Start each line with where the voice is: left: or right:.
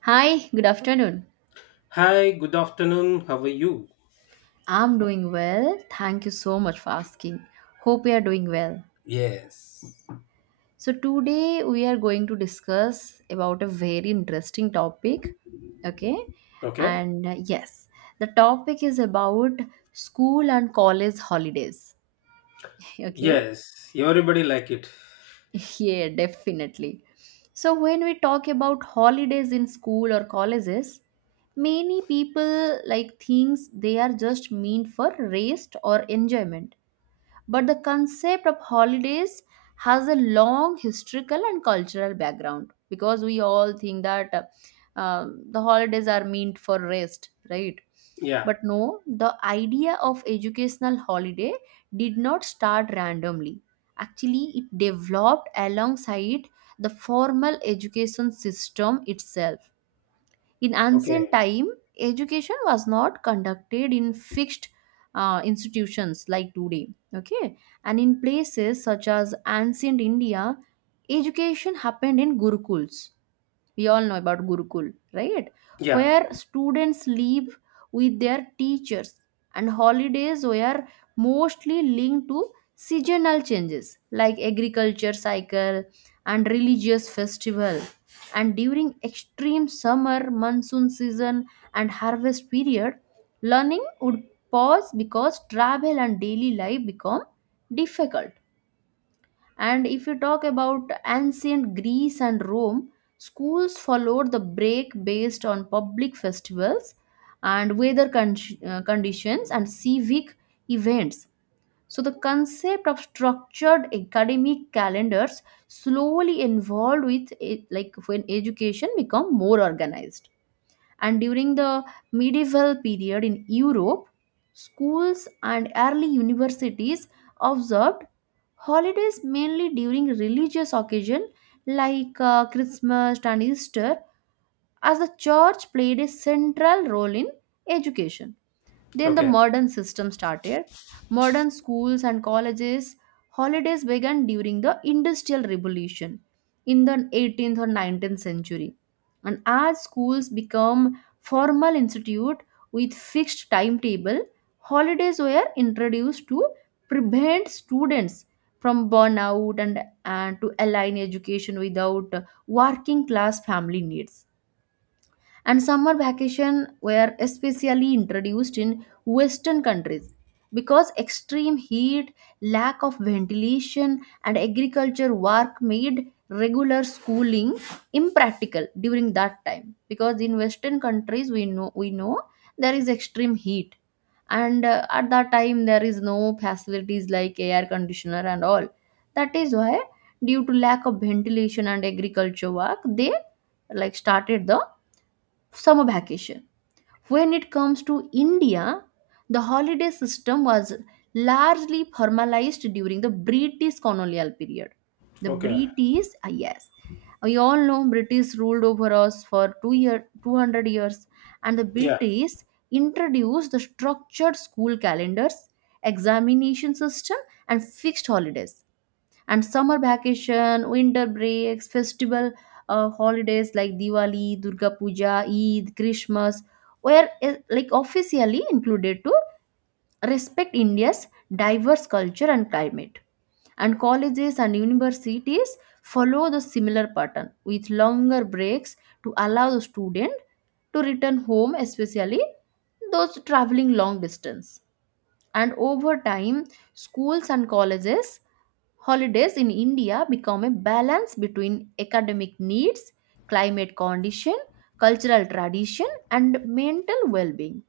right: Hi, good afternoon.
left: Hi, good afternoon. How are you?
right: I'm doing well. Thank you so much for asking. Hope you are doing well.
left: Yes.
right: So today we are going to discuss about a very interesting topic, okay?
left: Okay.
right: And the topic is about school and college holidays, okay?
left: Yes, everybody like it.
right: Yeah, definitely. So when we talk about holidays in school or colleges, many people like thinks they are just meant for rest or enjoyment. But the concept of holidays has a long historical and cultural background, because we all think that uh, the holidays are meant for rest, right?
left: Yeah.
right: But no, the idea of educational holiday did not start randomly. Actually, it developed alongside the formal education system itself. In ancient
left: Okay.
right: time, education was not conducted in fixed institutions like today. Okay, and in places such as ancient India, education happened in gurukuls. We all know about gurukul, right?
left: Yeah.
right: Where students live with their teachers, and holidays were mostly linked to seasonal changes like agriculture cycle and religious festival. And during extreme summer monsoon season and harvest period, learning would pause because travel and daily life become difficult. And if you talk about ancient Greece and Rome, schools followed the break based on public festivals and conditions and civic events. So, the concept of structured academic calendars slowly evolved with it, like when education become more organized. And during the medieval period in Europe, schools and early universities observed holidays mainly during religious occasion like Christmas and Easter, as the church played a central role in education. Then the
left: Okay.
right: modern system started. Modern schools and colleges holidays began during the Industrial Revolution in the 18th or 19th century. And as schools become formal institute with fixed timetable, holidays were introduced to prevent students from burnout, and to align education without working class family needs. And summer vacation were especially introduced in western countries because extreme heat, lack of ventilation, and agriculture work made regular schooling impractical during that time, because in western countries, we know there is extreme heat, and at that time there is no facilities like air conditioner and all. That is why, due to lack of ventilation and agriculture work, they like started the summer vacation. When it comes to India, the holiday system was largely formalized during the British colonial period. The
left: Okay.
right: British, yes, we all know British ruled over us for 200 years, and the
left: Yeah.
right: British introduced the structured school calendars, examination system, and fixed holidays. And summer vacation, winter breaks, festival holidays like Diwali, Durga Puja, Eid, Christmas were like officially included to respect India's diverse culture and climate. And colleges and universities follow the similar pattern with longer breaks to allow the student to return home, especially those traveling long distance. And over time, schools and colleges holidays in India become a balance between academic needs, climate condition, cultural tradition, and mental well-being.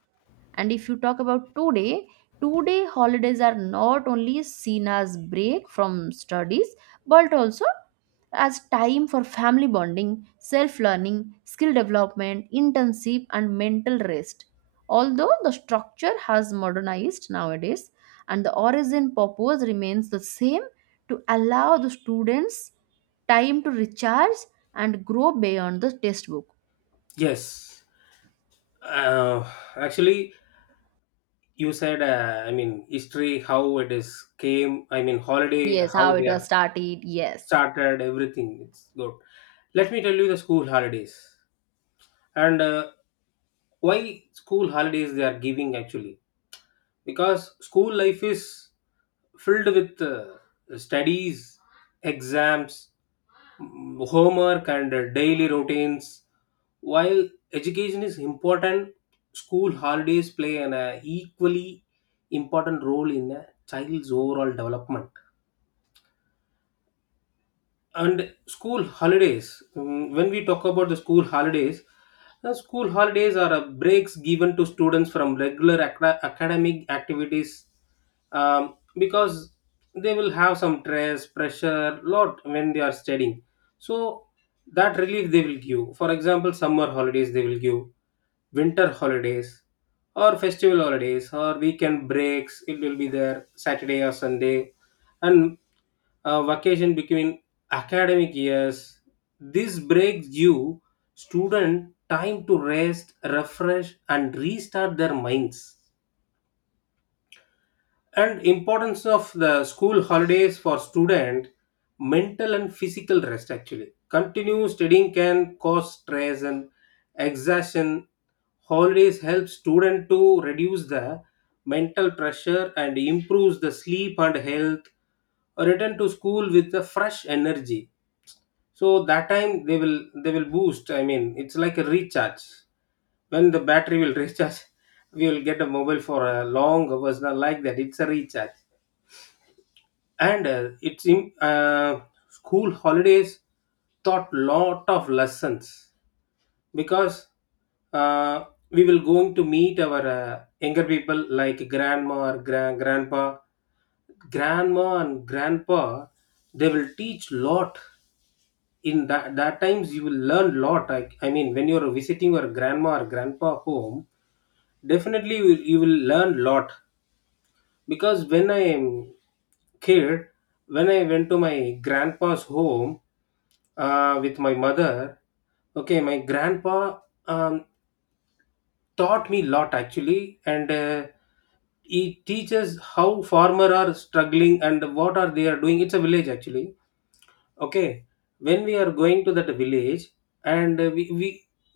right: And if you talk about today, today holidays are not only seen as break from studies but also as time for family bonding, self learning, skill development, internship, and mental rest. Although the structure has modernized nowadays, and the origin purpose remains the same, to allow the students time to recharge and grow beyond the textbook.
left: Yes. Uh, actually, you said. I mean, history. How it is came. I mean, holiday.
right: Yes, how
left: How
right: it
left: they
right: was
left: are
right: started. Yes.
left: started. Everything. It's good. Let me tell you the school holidays and why school holidays they are giving actually. Because school life is filled with studies, exams, homework, and daily routines. While education is important, school holidays play an equally important role in a child's overall development. And school holidays, when we talk about the school holidays, the school holidays are breaks given to students from regular academic activities, because they will have some stress pressure lot when they are studying. So that relief they will give. For example, summer holidays they will give, winter holidays or festival holidays or weekend breaks, it will be there Saturday or Sunday, and vacation between academic years. This breaks you student time to rest, refresh and restart their minds. And importance of the school holidays for student mental and physical rest actually. Continue studying can cause stress and exhaustion. Holidays help student to reduce the mental pressure and improves the sleep and health. Return to school with a fresh energy, so that time they will boost. I mean, it's like a recharge. When the battery will recharge, we will get a mobile for a long hours, not like that. It's a recharge. And it's in school holidays taught lot of lessons. Because uh, we will going to meet our younger people like grandma or grandpa. Grandma and grandpa, they will teach lot. In that times you will learn lot. I mean when you're visiting your grandma or grandpa home, definitely you will learn lot. Because when I am kid, when I went to my grandpa's home with my mother, okay, my grandpa um, taught me lot actually. And he teaches how farmer are struggling and what are they are doing. It's a village actually. Okay, when we are going to that village, and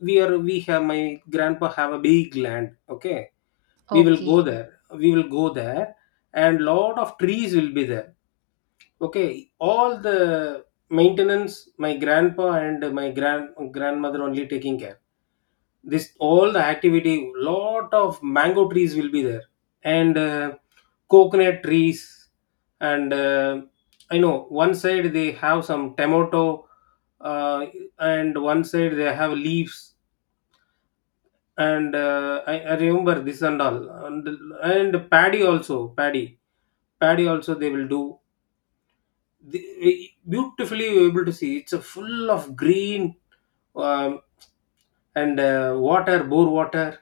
left: we are we have my grandpa have a big land. Okay, we will go
right: Okay.
left: there we will go there and lot of trees will be there. Okay, all the maintenance my grandpa and my grandmother only taking care, this all the activity. Lot of mango trees will be there, and coconut trees, and I know one side they have some tomato, uh, and one side they have leaves. And I remember this and all. and, and paddy also, paddy also they will do. The, beautifully you're able to see, it's a full of green. Um, and water, bore water,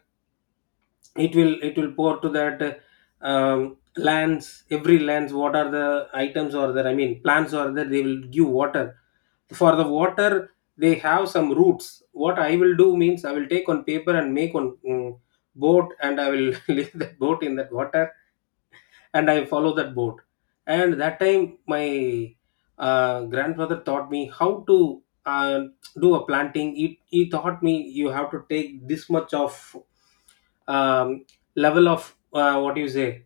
left: it will pour to that, lands, every lands, what are the items or that, I mean plants or that, they will give water. For the water, they have some roots. What I will do means, I will take on paper and make on boat, and I will leave the boat in that water, and I follow that boat. And that time, my grandfather taught me how to do a planting. He taught me you have to take this much of, um, level of, what you say,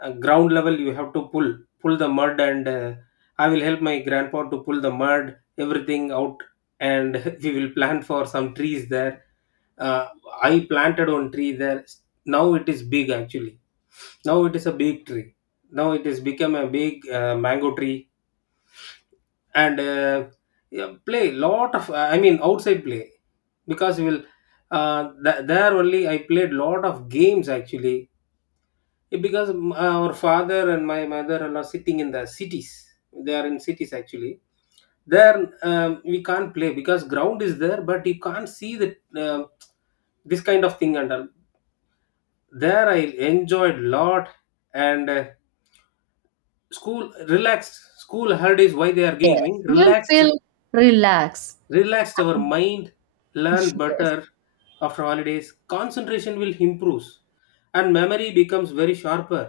left: ground level. You have to pull the mud, and I will help my grandpa to pull the mud, everything out, and we will plant for some trees there. uh, I planted one tree there. Now it is big actually. Now it is a big tree. Now it is become a big mango tree. And yeah, play lot of, I mean outside play. Because we will, there only I played lot of games actually. Eh, because our father and my mother are not sitting in the cities. They are in cities actually. There, we can't play. Because ground is there, but you can't see the, um this kind of thing and all. There I enjoyed lot. And school relaxed, school hard is why they are giving me
right: You'll
left: relaxed.
right: feel relaxed.
left: Relaxed our mind, learn
right: Yes.
left: better. After holidays concentration will improve and memory becomes very sharper.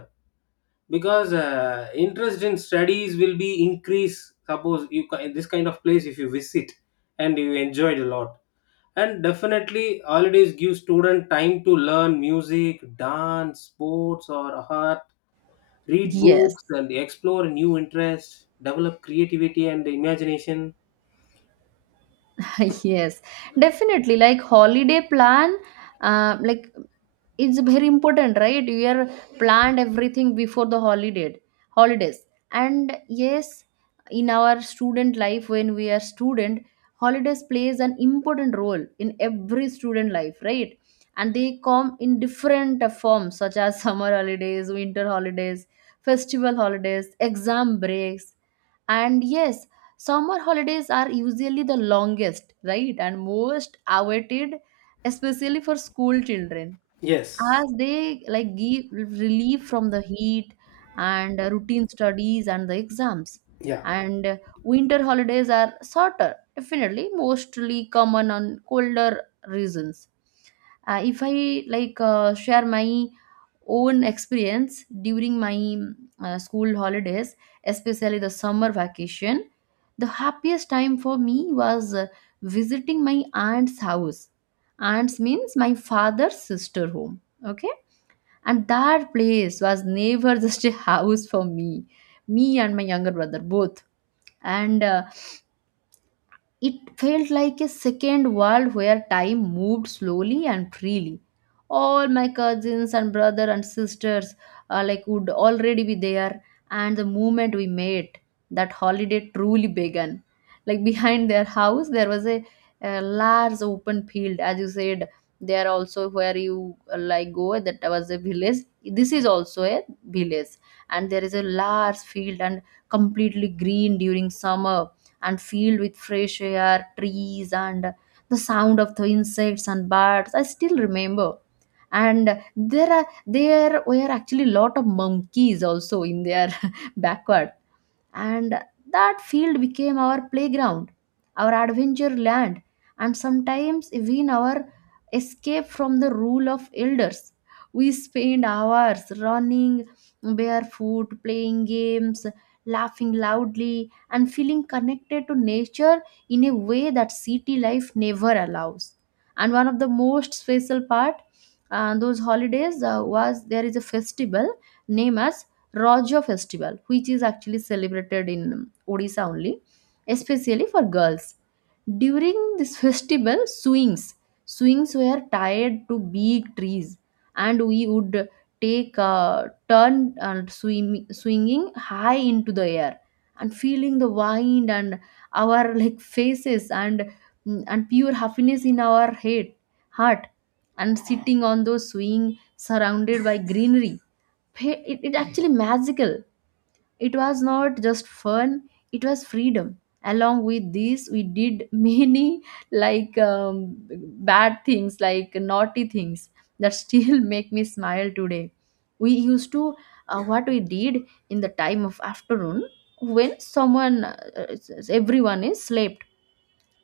left: Because interest in studies will be increased. Suppose you this kind of place if you visit, and you enjoyed a lot. And definitely holidays give student time to learn music, dance, sports or art, read
right: Yes.
left: books and explore new interests, develop creativity and imagination.
right: Yes, definitely like holiday plan, like, it's very important, right? You are planned everything before the holiday holidays. And yes, in our student life, when we are student, holidays plays an important role in every student life, right? And they come in different forms, such as summer holidays, winter holidays, festival holidays, exam breaks. And yes, summer holidays are usually the longest, right, and most awaited, especially for school children,
left: Yes.
right: as they like give relief from the heat and routine studies and the exams.
left: Yeah.
right: And winter holidays are shorter, definitely, mostly common on colder regions. If I like share my own experience during my school holidays, especially the summer vacation, the happiest time for me was visiting my aunt's house. Aunts means my father's sister home, okay? And that place was never just a house for me, me and my younger brother both. And it felt like a second world where time moved slowly and freely. All my cousins and brother and sisters like would already be there, and the moment we met, that holiday truly began. Like behind their house, there was a large open field, as you said. There also where you like go, that was a village. This is also a village, and there is a large field and completely green during summer and filled with fresh air, trees, and the sound of the insects and birds. I still remember. And there were actually a lot of monkeys also in their backward. And that field became our playground, our adventure land, and sometimes even our escape from the rule of elders. We spent hours running barefoot, playing games, laughing loudly, and feeling connected to nature in a way that city life never allows. And one of the most special part those holidays was, there is a festival named as Raja festival, which is actually celebrated in Odisha only, especially for girls. During this festival, swings were tied to big trees, and we would take a turn and swim, swinging high into the air and feeling the wind and our like faces and and pure happiness in our head heart. And sitting on those swing surrounded by greenery, it, it actually magical. It was not just fun, it was freedom. Along with this, we did many like bad things, like naughty things that still make me smile today. We used to, what we did in the time of afternoon, when someone, everyone is slept.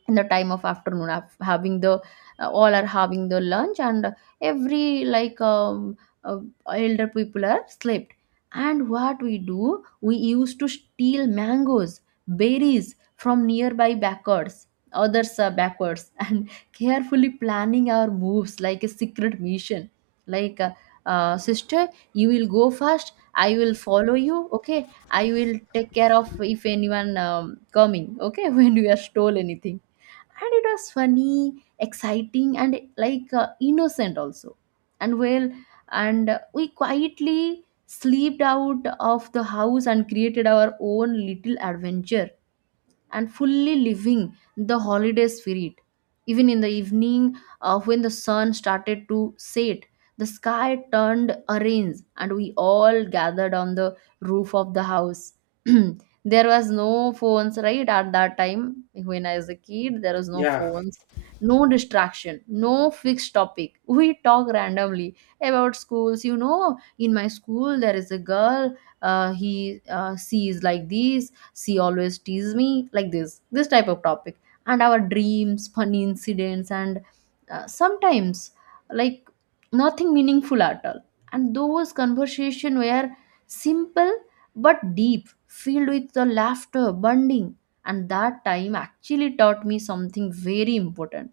right: In the time of afternoon, having the all are having the lunch, and every like uh, elder people are slept, and what we do, we used to steal mangoes, berries from nearby backwards, others backwards, and carefully planning our moves like a secret mission. Like, sister, you will go first, I will follow you, okay? I will take care of if anyone coming, okay? When we are stole anything. And it was funny, exciting, and like innocent also. And well and uh, we quietly slept out of the house and created our own little adventure and fully living the holiday spirit. Even in the evening, when the sun started to set, the sky turned orange, and we all gathered on the roof of the house. There was no phones, right? At that time, when I was a kid, there was no
left: Yeah.
right: phones, no distraction, no fixed topic. We talk randomly about schools. You know, in my school, there is a girl. He She is like this, she always teased me like this type of topic, and our dreams, funny incidents, and sometimes like nothing meaningful at all. And those conversations were simple but deep, filled with the laughter bonding. And that time actually taught me something very important,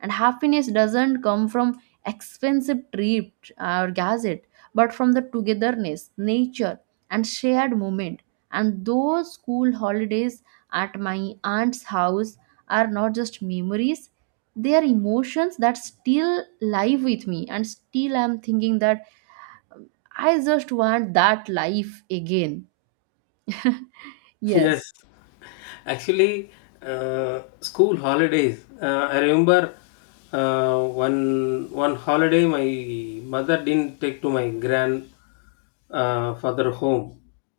right: and happiness doesn't come from expensive trip or gadget, but from the togetherness, nature, and shared moment. And those school holidays at my aunt's house are not just memories, they are emotions that still live with me. And still, I'm thinking that I just want that life again.
left: Yes.
right: Yes,
left: Actually, school holidays. I remember one holiday my mother didn't take to my grand father home.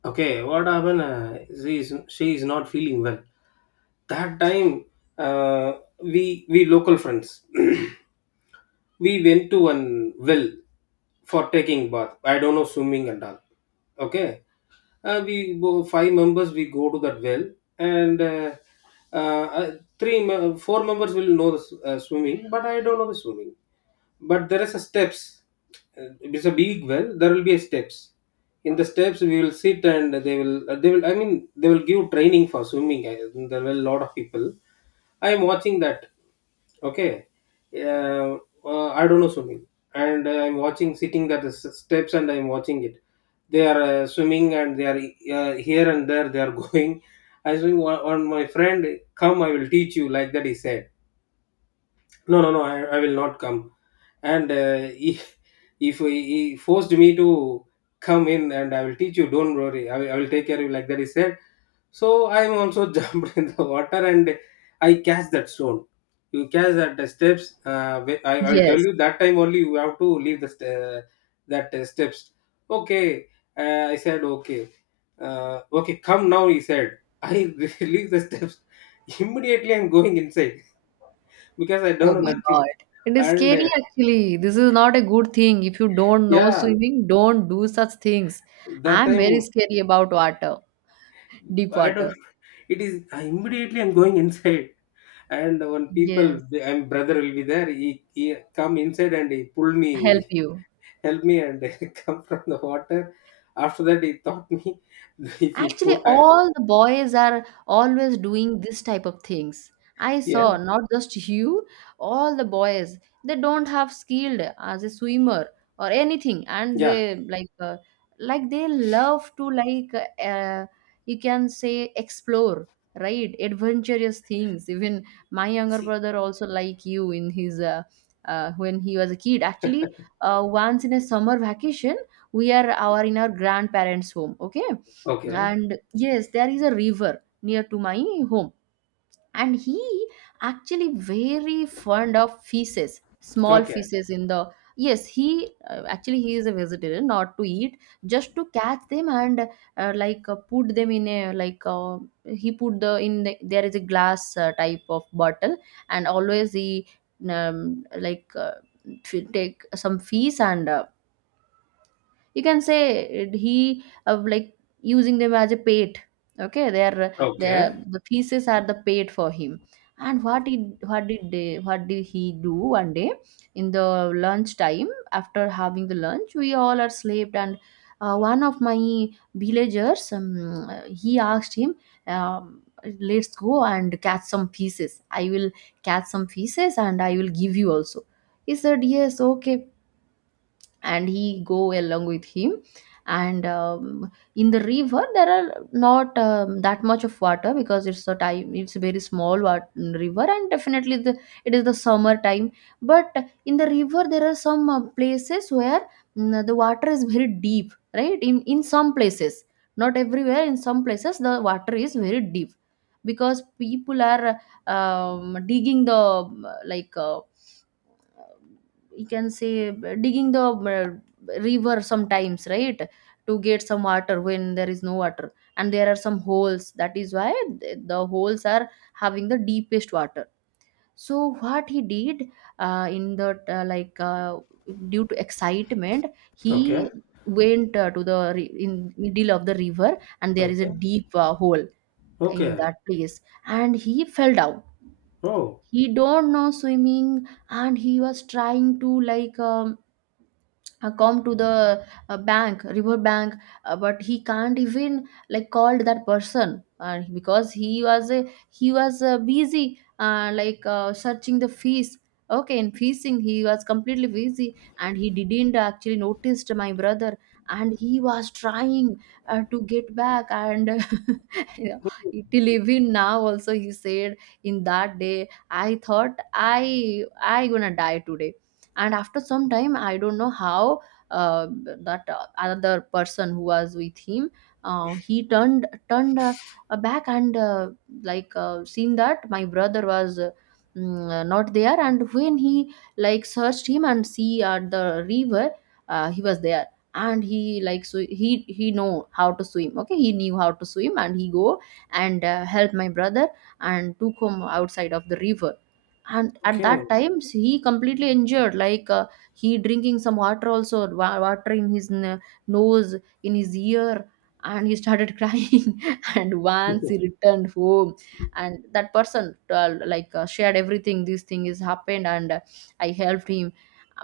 left: Okay, what happened? She is not feeling well. That time, uh, we local friends. We went to one well for taking bath. I don't know swimming and all. Okay, we go five members. We go to that well, and uh, uh, four members will know the swimming, but I don't know the swimming. But there is a steps. Uh, it's a big well, there will be a steps. In the steps we will sit and they will I mean they will give training for swimming. I- there were a lot of people. I am watching that. Okay, uh, I don't know swimming. And I'm watching, sitting at the steps and I'm watching it. They are swimming and they are here and there they are going. I swim, one my friend, come I will teach you like that he said. No, no, no, I will not come. And he, if he, he forced me to come in. And I will teach you, don't worry, I will take care of you, like that he said. So I am also jumped in the water, and I catch that stone. You catch that the steps, I will tell
right: yes.
left: you that time only you have to leave the that steps, okay. I said okay. Okay, come now, he said. I leave the steps. Immediately I'm going inside, because I don't
right: Oh
left: know
right: my
left: nothing.
right: God. It is
left: And
right: scary
left: uh,
right: actually. This is not a good thing. If you don't know
left: yeah,
right: swimming, don't do such things.
left: that
right: I'm very
left: time
right: scary about water, deep
left: I don't.
right: water.
left: It is, I immediately I'm going inside, and when
right: Yes.
left: people, and brother will be there. He come inside and he pull
right: Help
left: me,
right: you.
left: help me, and come from the water. After that, he taught me if you
right: Actually,
left: pull. I.
right: all the boys are always doing this type of things. I
left: Yeah,
right: saw not just you, all the boys. They don't have skilled as a swimmer or anything, and
left: yeah.
right: they like they love to like uh, you can say explore, right? Adventurous things. Even my younger
left: See.
right: brother also like you in his when he was a kid. Actually, once in a summer vacation, we are our in our grandparents' home. Okay,
left: Okay,
right: and yes, there is a river near to my home, and he actually very fond of fishes, small
left: okay,
right: fishes in the— yes, he actually he is a vegetarian, not to eat, just to catch them and put them in a like— he put the in the, there is a glass type of bottle, and always he um, like uh, take some fish and you can say he like using them as a pet. Okay, they are— the
left: okay,
right: the pieces are the pet for him. And what did he do one day? In the lunch time, after having the lunch, we all are slept, and one of my villagers, he asked him, um, let's go and catch some pieces. I will catch some pieces and I will give you also. He said yes, okay, and he go along with him. And in the river there are not that much of water because it's a time, it's a very small river, and definitely the— it is the summer time. But in the river there are some places where the water is very deep, right, in some places. Not everywhere, in some places the water is very deep because people are digging the you can say digging the river sometimes, right, to get some water when there is no water, and there are some holes. That is why the holes are having the deepest water. So what he did, in the like due to excitement,
left: okay,
right: he went in middle of the river, and there is a
left: okay,
right: deep hole in
left: okay.
right: that place, and he fell down.
left: Oh,
right: He don't know swimming, and he was trying to like come to the bank, river bank. But he can't even like called that person because he was a— he was busy searching the fees. Okay, in fishing he was completely busy, and he didn't actually noticed my brother. And he was trying to get back, and you know, till even now also he said, in that day I thought I gonna die today. And after some time I don't know how, uh, that another person who was with him, he turned back, and seen that my brother was not there. And when he like searched him and see at the river, he was there. And he like— so he— he know how to swim. Okay, he knew how to swim, and he go and help my brother and took him outside of the river. And at
left: okay.
right: that time he completely injured like— he drinking some water also, water in his nose, in his ear, and he started crying. And once he returned home, and that person shared everything, this thing is happened, and I helped him.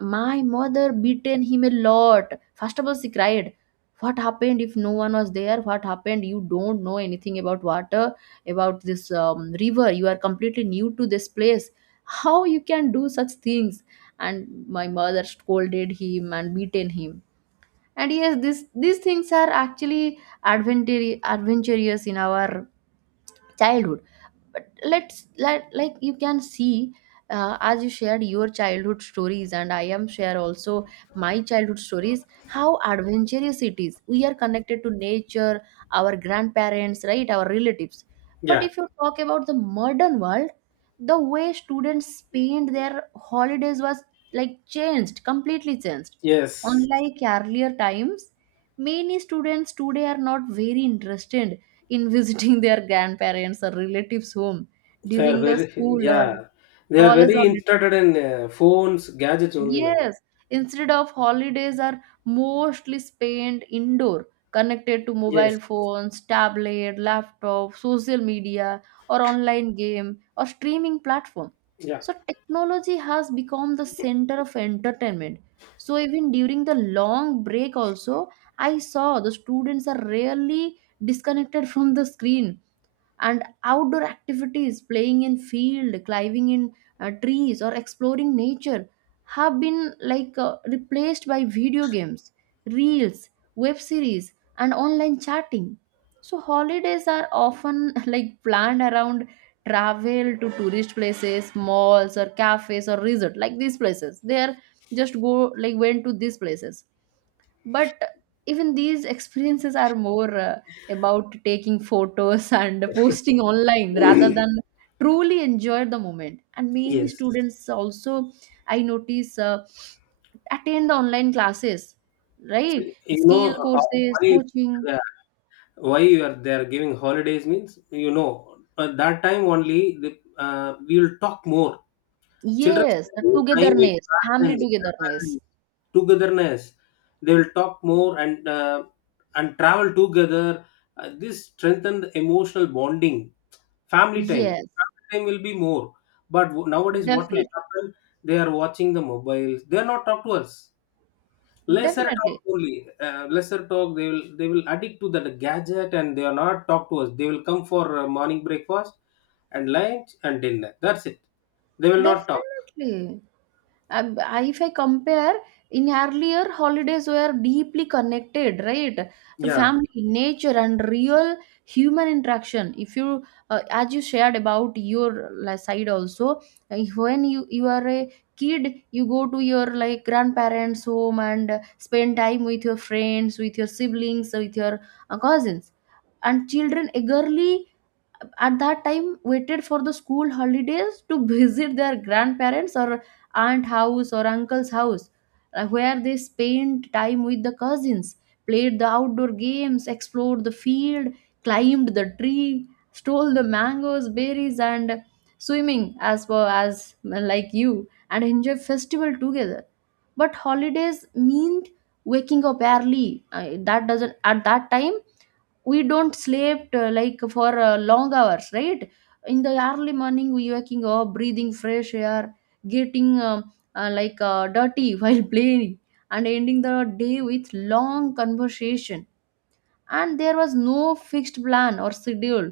right: My mother beaten him a lot. First of all she cried, what happened if no one was there, what happened, you don't know anything about water, about this river, you are completely new to this place, how you can do such things. And my mother scolded him and beaten him. And yes, this— these things are actually adventure adventurous in our childhood. But let's— let like you can see, as you shared your childhood stories, and I am share also my childhood stories, how adventurous it is. We are connected to nature, our grandparents, right, our relatives. But
left: Yeah.
right: if you talk about the modern world, the way students spend their holidays was like changed, completely changed.
left: Yes.
right: Unlike earlier times, many students today are not very interested in visiting their grandparents or relatives' home
left: They are
right: during the
left: very,
right: school or
left: yeah. They are
right: college
left: very
right: holidays.
left: interested in phones, gadgets only now.
right: Yes, instead of— holidays are mostly spent indoor, connected to
left: Yes.
right: mobile phones, tablet, laptop, social media, or online game or streaming platform.
left: Yeah.
right: So technology has become the center of entertainment. So even during the long break also, I saw the students are rarely disconnected from the screen, and outdoor activities, playing in field, climbing in trees, or exploring nature have been like replaced by video games, reels, web series, and online chatting. So holidays are often like planned around travel to tourist places, malls or cafes or resort, like these places. They are just go— like went to these places. But even these experiences are more about taking photos and posting online rather than truly enjoy the moment. And many
left: Yes.
right: students also, I notice, attend the online classes, right?
left: You
right: Skill
left: know how,
right: courses,
left: why,
right: coaching.
left: yeah, why you are they are giving holidays means, you know, at that time only the, we will talk more. Children
right: Yes,
left: spend
right: the
left: more time with
right: togetherness, family
left: parents,
right: togetherness.
left: grandparents, togetherness. They will talk more, and and travel together. This strengthened emotional bonding. Family time,
right: Yes,
left: family time will be more. But nowadays, what will
right: definitely,
left: happen? They are watching the mobiles. They are not talk to us. Lesser talk
right: definitely,
left: only. Lesser talk. They will addict to that gadget and they are not talk to us. They will come for morning breakfast and lunch and dinner. That's it. They will not talk.
right: definitely. If I compare, in earlier holidays were deeply connected, right, to
left: Yeah.
right: family, nature, and real human interaction. If you, as you shared about your like side also, when you are a kid, you go to your like grandparents' home and spend time with your friends, with your siblings, with your cousins, and children eagerly at that time waited for the school holidays to visit their grandparents or aunt house or uncle's house where they spent time with the cousins, played the outdoor games, explored the field, climbed the tree, stole the mangoes, berries, and swimming as well, as like you, and enjoy festival together. But holidays meant waking up early. That doesn't— at that time we don't slept like for long hours, right. In the early morning we waking up, breathing fresh air, getting dirty while playing, and ending the day with long conversation. And there was no fixed plan or schedule.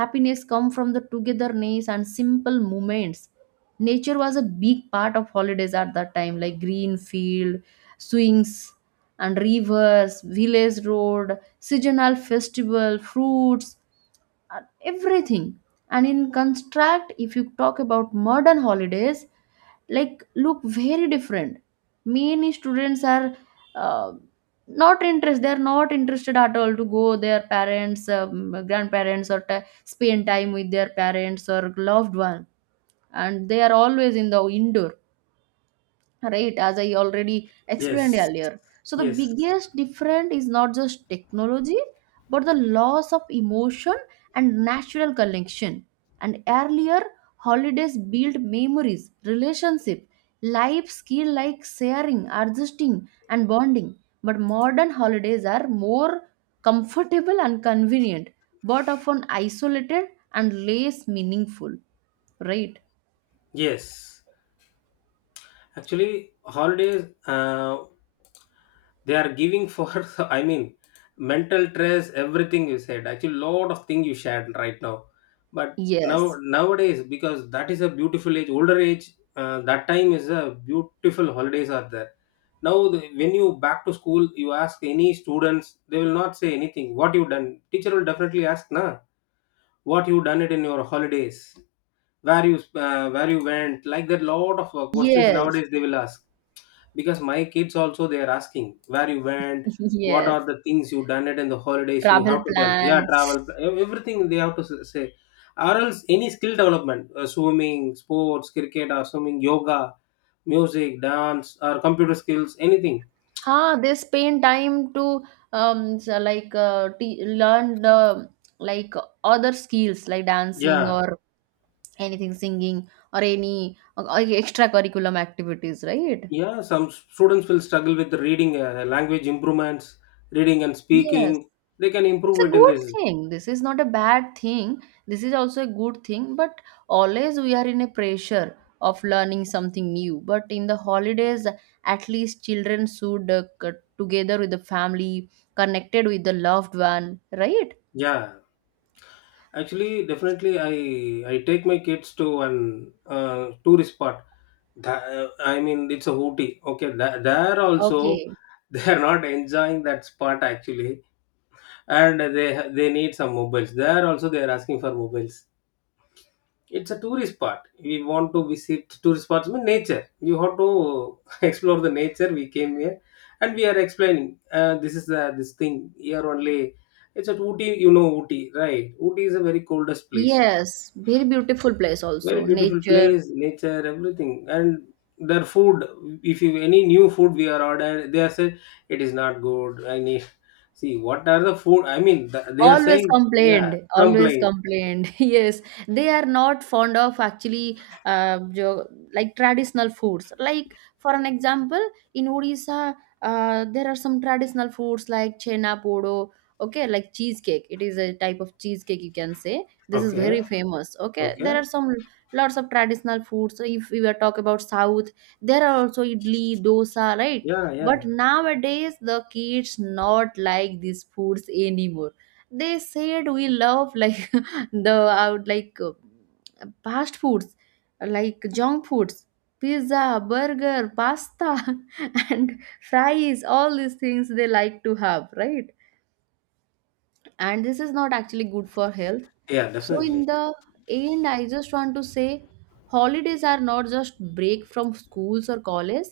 right: Happiness come from the togetherness and simple moments. Nature was a big part of holidays at that time, like green field, swings, and rivers, village road, seasonal festival, fruits, and everything. And in contract, if you talk about modern holidays, like look very different. Many students are uh, not interest. They are not interested at all to go their parents, grandparents, or spend time with their parents or loved one. And they are always in the indoor, right, as I already explained
left: Yes,
right: earlier. So the
left: yes,
right: biggest difference is not just technology, but the loss of emotion and natural connection. And earlier holidays built memories, relationship, life skill like sharing, adjusting, and bonding. But modern holidays are more comfortable and convenient, but often isolated and less meaningful, right?
left: yes. Actually, holidays they are giving for. I mean, mental stress. Everything you said. Actually, lot of thing you shared right now. But now
right: Yes,
left: nowadays, because that is a beautiful age, older age. That time is a beautiful holidays are there. Now, the, when you back to school, you ask any students, they will not say anything. What you done? Teacher will definitely ask, na, what you done it in your holidays. Where you where you went, like that lot of questions
right: yes,
left: nowadays they will ask. Because my kids also they are asking, where you went, what are
right: yes,
left: the things you done it in the holidays, you
right: travel
left: have to tell, yeah,
right: plans.
left: travel, everything they have to say. Or else any skill development, swimming, yoga, music, dance, or computer skills, anything,
right: Huh, they spend time to so like learn the like other skills like dancing
left: yeah.
right: or anything, singing, or any extracurriculum activities, right?
left: Yeah, some students will struggle with reading, language improvements, reading and
right: Yes.
left: speaking, they can
right: It's
left: improve
right: a
left: it in
right: good
left: this.
right: thing, this is not a bad thing, this is also a good thing, but always we are in a pressure of learning something new. But in the holidays, at least children should together with the family, connected with the loved one, right?
left: Yeah. Actually, definitely, I take my kids to an tourist spot. I mean, it's a Ooty. Okay, there also
right: Okay.
left: they are not enjoying that spot actually. And they need some mobiles. There also they are asking for mobiles. It's a tourist spot. We want to visit tourist spots. I mean, nature. You have to explore the nature. We came here, and we are explaining. This is the this thing here only. It's at Ooty. You know Ooty, right? Ooty is a very coldest place,
right: Yes, very beautiful place,
left: very
right: also
left: beautiful
right: nature.
left: place, nature, everything. And their food, if you any new food we are ordered, they are saying it is not good, I need, see what are the food, I mean th- they are
right: Always
left: saying, yeah,
right: complained, always
left: complain.
right: complained. Yes, they are not fond of actually uh, jo- like traditional foods. Like for an example, in Odisha, there are some traditional foods like chena podo. Okay, like cheesecake. It is a type of cheesecake you can say. This is very
left: Okay.
right: famous. Okay,
left: Okay.
right: there are some lots of traditional foods. So if we were talk about South, there are also idli, dosa, right?
left: Yeah.
right: But
left: Yeah.
right: nowadays the kids not like these foods anymore. They said we love like the out like fast foods, like junk foods, pizza, burger, pasta, and fries, all these things they like to have, right? And this is not actually good for health.
left: Yeah,
right: So in
left: definitely.
right: the end, I just want to say, holidays are not just break from schools or college,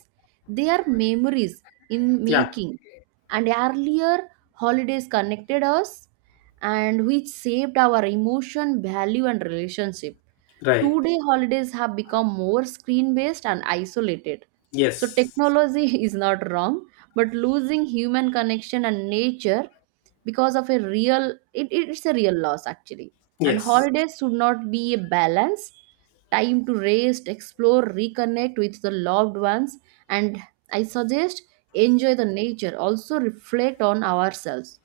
right: they are memories in
left: Yeah,
right: making. And earlier holidays connected us and which shaped our emotion, value, and relationship.
left: right.
right: Two day holidays have become more screen based and isolated. So,
left: Yes.
right: technology is not wrong, but losing human connection and nature because of a real— it, it's a real loss actually. And
left: Yes.
right: holidays should not be a balance, time to rest, explore, reconnect with the loved ones, and I suggest enjoy the nature, also reflect on ourselves,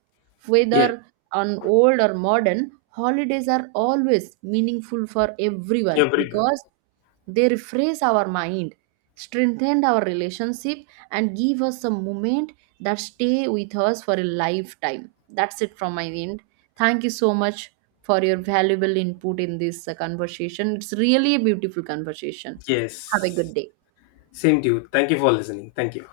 left: Yes,
right: whether on old or modern, holidays are always meaningful for everyone
left: everybody.
right: because they refresh our mind, strengthen our relationship, and give us a moment that stay with us for a lifetime. That's it from my end. Thank you so much for your valuable input in this conversation. It's really a beautiful conversation. Have a
left: Yes,
right: good day.
left: same to you. Thank you for listening. Thank you.